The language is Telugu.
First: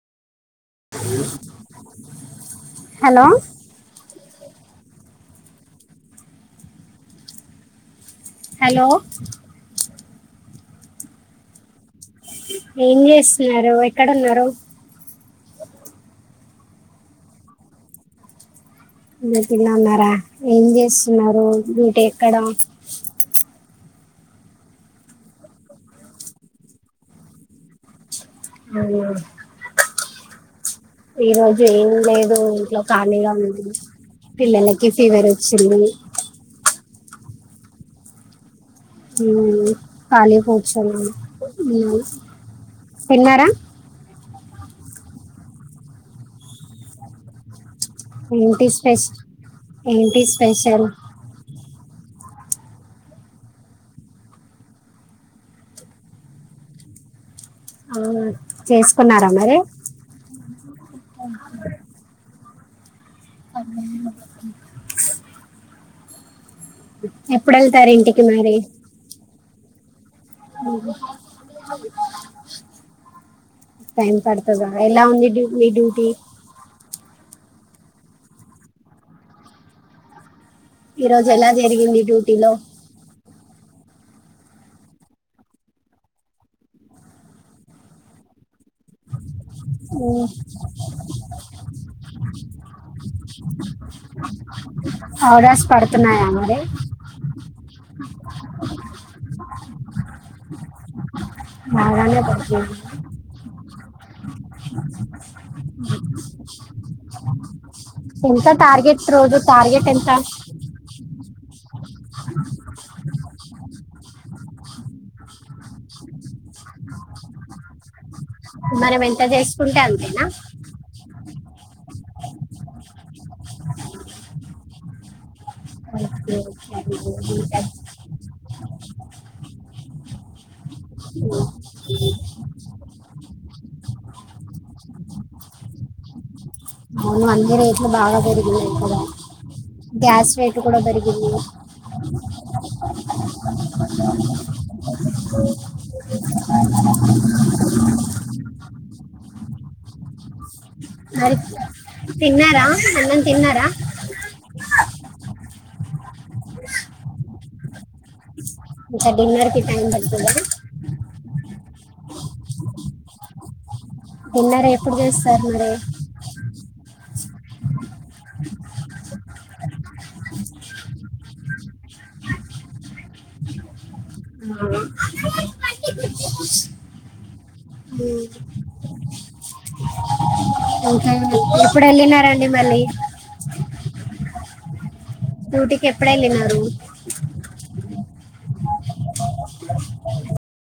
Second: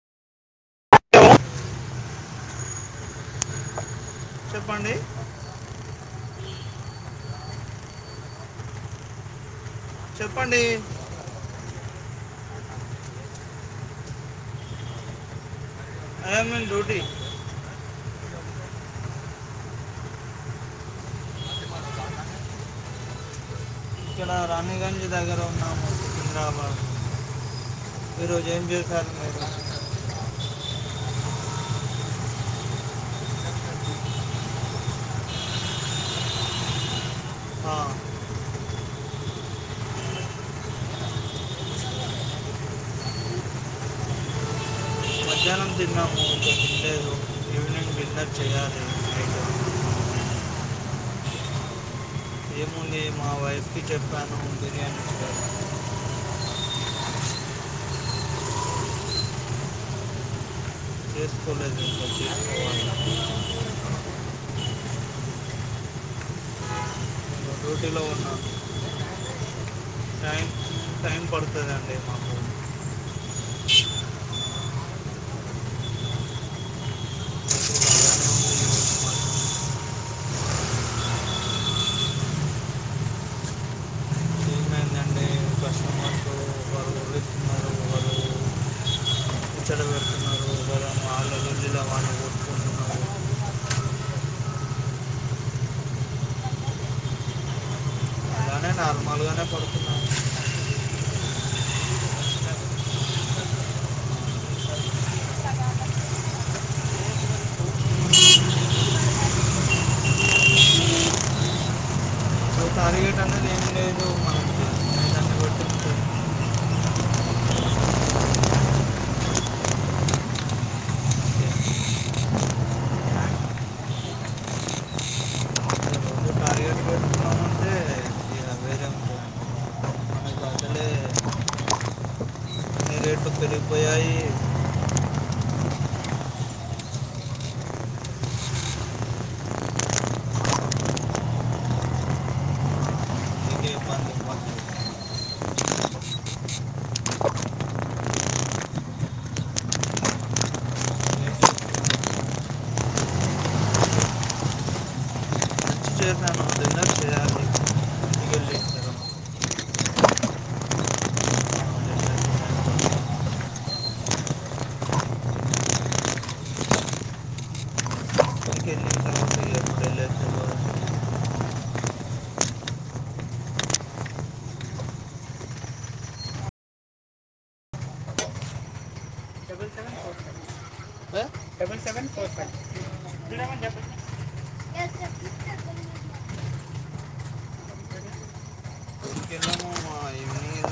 హలో. చెప్పండి. హలో. చెప్పండి. ఏం చేస్తున్నారు ఎక్కడ ఉన్నారు. ఐ యామ్ ఏ గోటి. మీ పిల్లల ఉన్నారా ఏం చేస్తున్నారు డ్యూటీ ఎక్కడ ఇక్కడ రాణిగంజ్ దగ్గర ఉన్నాము సికింద్రాబాద్ ఈరోజు ఏం అవునా. చేశారు మీరు ఈరోజు ఏం లేదు ఇంట్లో ఖాళీగా ఉంటి పిల్లలకి ఫీవర్ ఒచ్చింది. ఆహ్. ఉమ్ ఖాళీ కూర్చున్నాను ఆహ్. తిన్నారా. మధ్యాహ్నం తిన్నాము ఇంకా తినలేదు ఈవినింగ్ డిన్నర్ ఏంటి చేయాలి స్పెస్ నైట్ ఏంటి స్పెషల్ ఏముంది మా వైఫ్ కి చెప్పాను బిర్యానీ చె అవునా చేస్కున్నారా మరి చేసుకోలేదు ఎంకా చేసుకోవాలి ఇంకా ఎప్పుడెళ్తారు డ్యూటీలో ఇంటికి ఉన్నాను మరి టైం టైం పడుతదండి టైం పడ్తదా ఎలా ఉంది డ్యూ నీ డ్యూటీ ఈరోజు ఎలా జరిగింది డ్యూటీ లో ఏమైందండి కస్టమర్స్ ఒకరు ఉరుస్తున్నారు ఒకరు ఉహ్ కూర్చోబెడుతున్నారు పొలం వాళ్ళ వీళ్ళు వాళ్ళు కొట్టుకుంటున్నాము ఔరాస్ పడుతున్నాయా మరి అలానే నార్మల్గానే పడుతున్నాము బాగానే పతు ఎంత టార్గెట్ రోజు టార్గెట్ ఎంత సో టార్గెట్ అనేది ఏం లేదు మనం దాన్ని బట్టి ఉంటుంది. మనం ఎంత జేసుకుంటే అంతేనా రోజు ఓకే, టార్గెట్ ఓకే. పెట్టుకున్నామంటే ఇక వేరే ఉంటుంది మనకి అసలే అన్ని రేట్లు పెరిగిపోయాయి అవును అన్ని రేట్లు బాగా పెరిగినయ్ ఇక్కడ గ్యాస్ రేట్ కూడా పెరిగింది నీకే ఇబ్బంది ఇబ్బంది మరి నేను తిన్నారా అన్నం తిన్నారా మంచి చేశాను డిన్నర్ చేయాలి ఇంటికి వెళ్ళి ఇస్తాను ఇంకా డిన్నర్ కి టైమ్ పడుతుందా డిన్నర్ ఎప్పుడు చేస్తారు మరి ఇంటికి వెళ్ళిన తర్వాత ఎప్పుడు వెళ్ళేసి డబల్ సెవెన్ ఫోర్ సెవెన్ ఇంకా డబల్ ఎప్పుడు సెవెన్ ఫోర్ వెళ్ళినారండి ఫైవ్ మళ్ళీ డ్యూటీకి ఎప్పుడెళ్ళినారు ఇంకెళ్ళాము మా ఇన్ని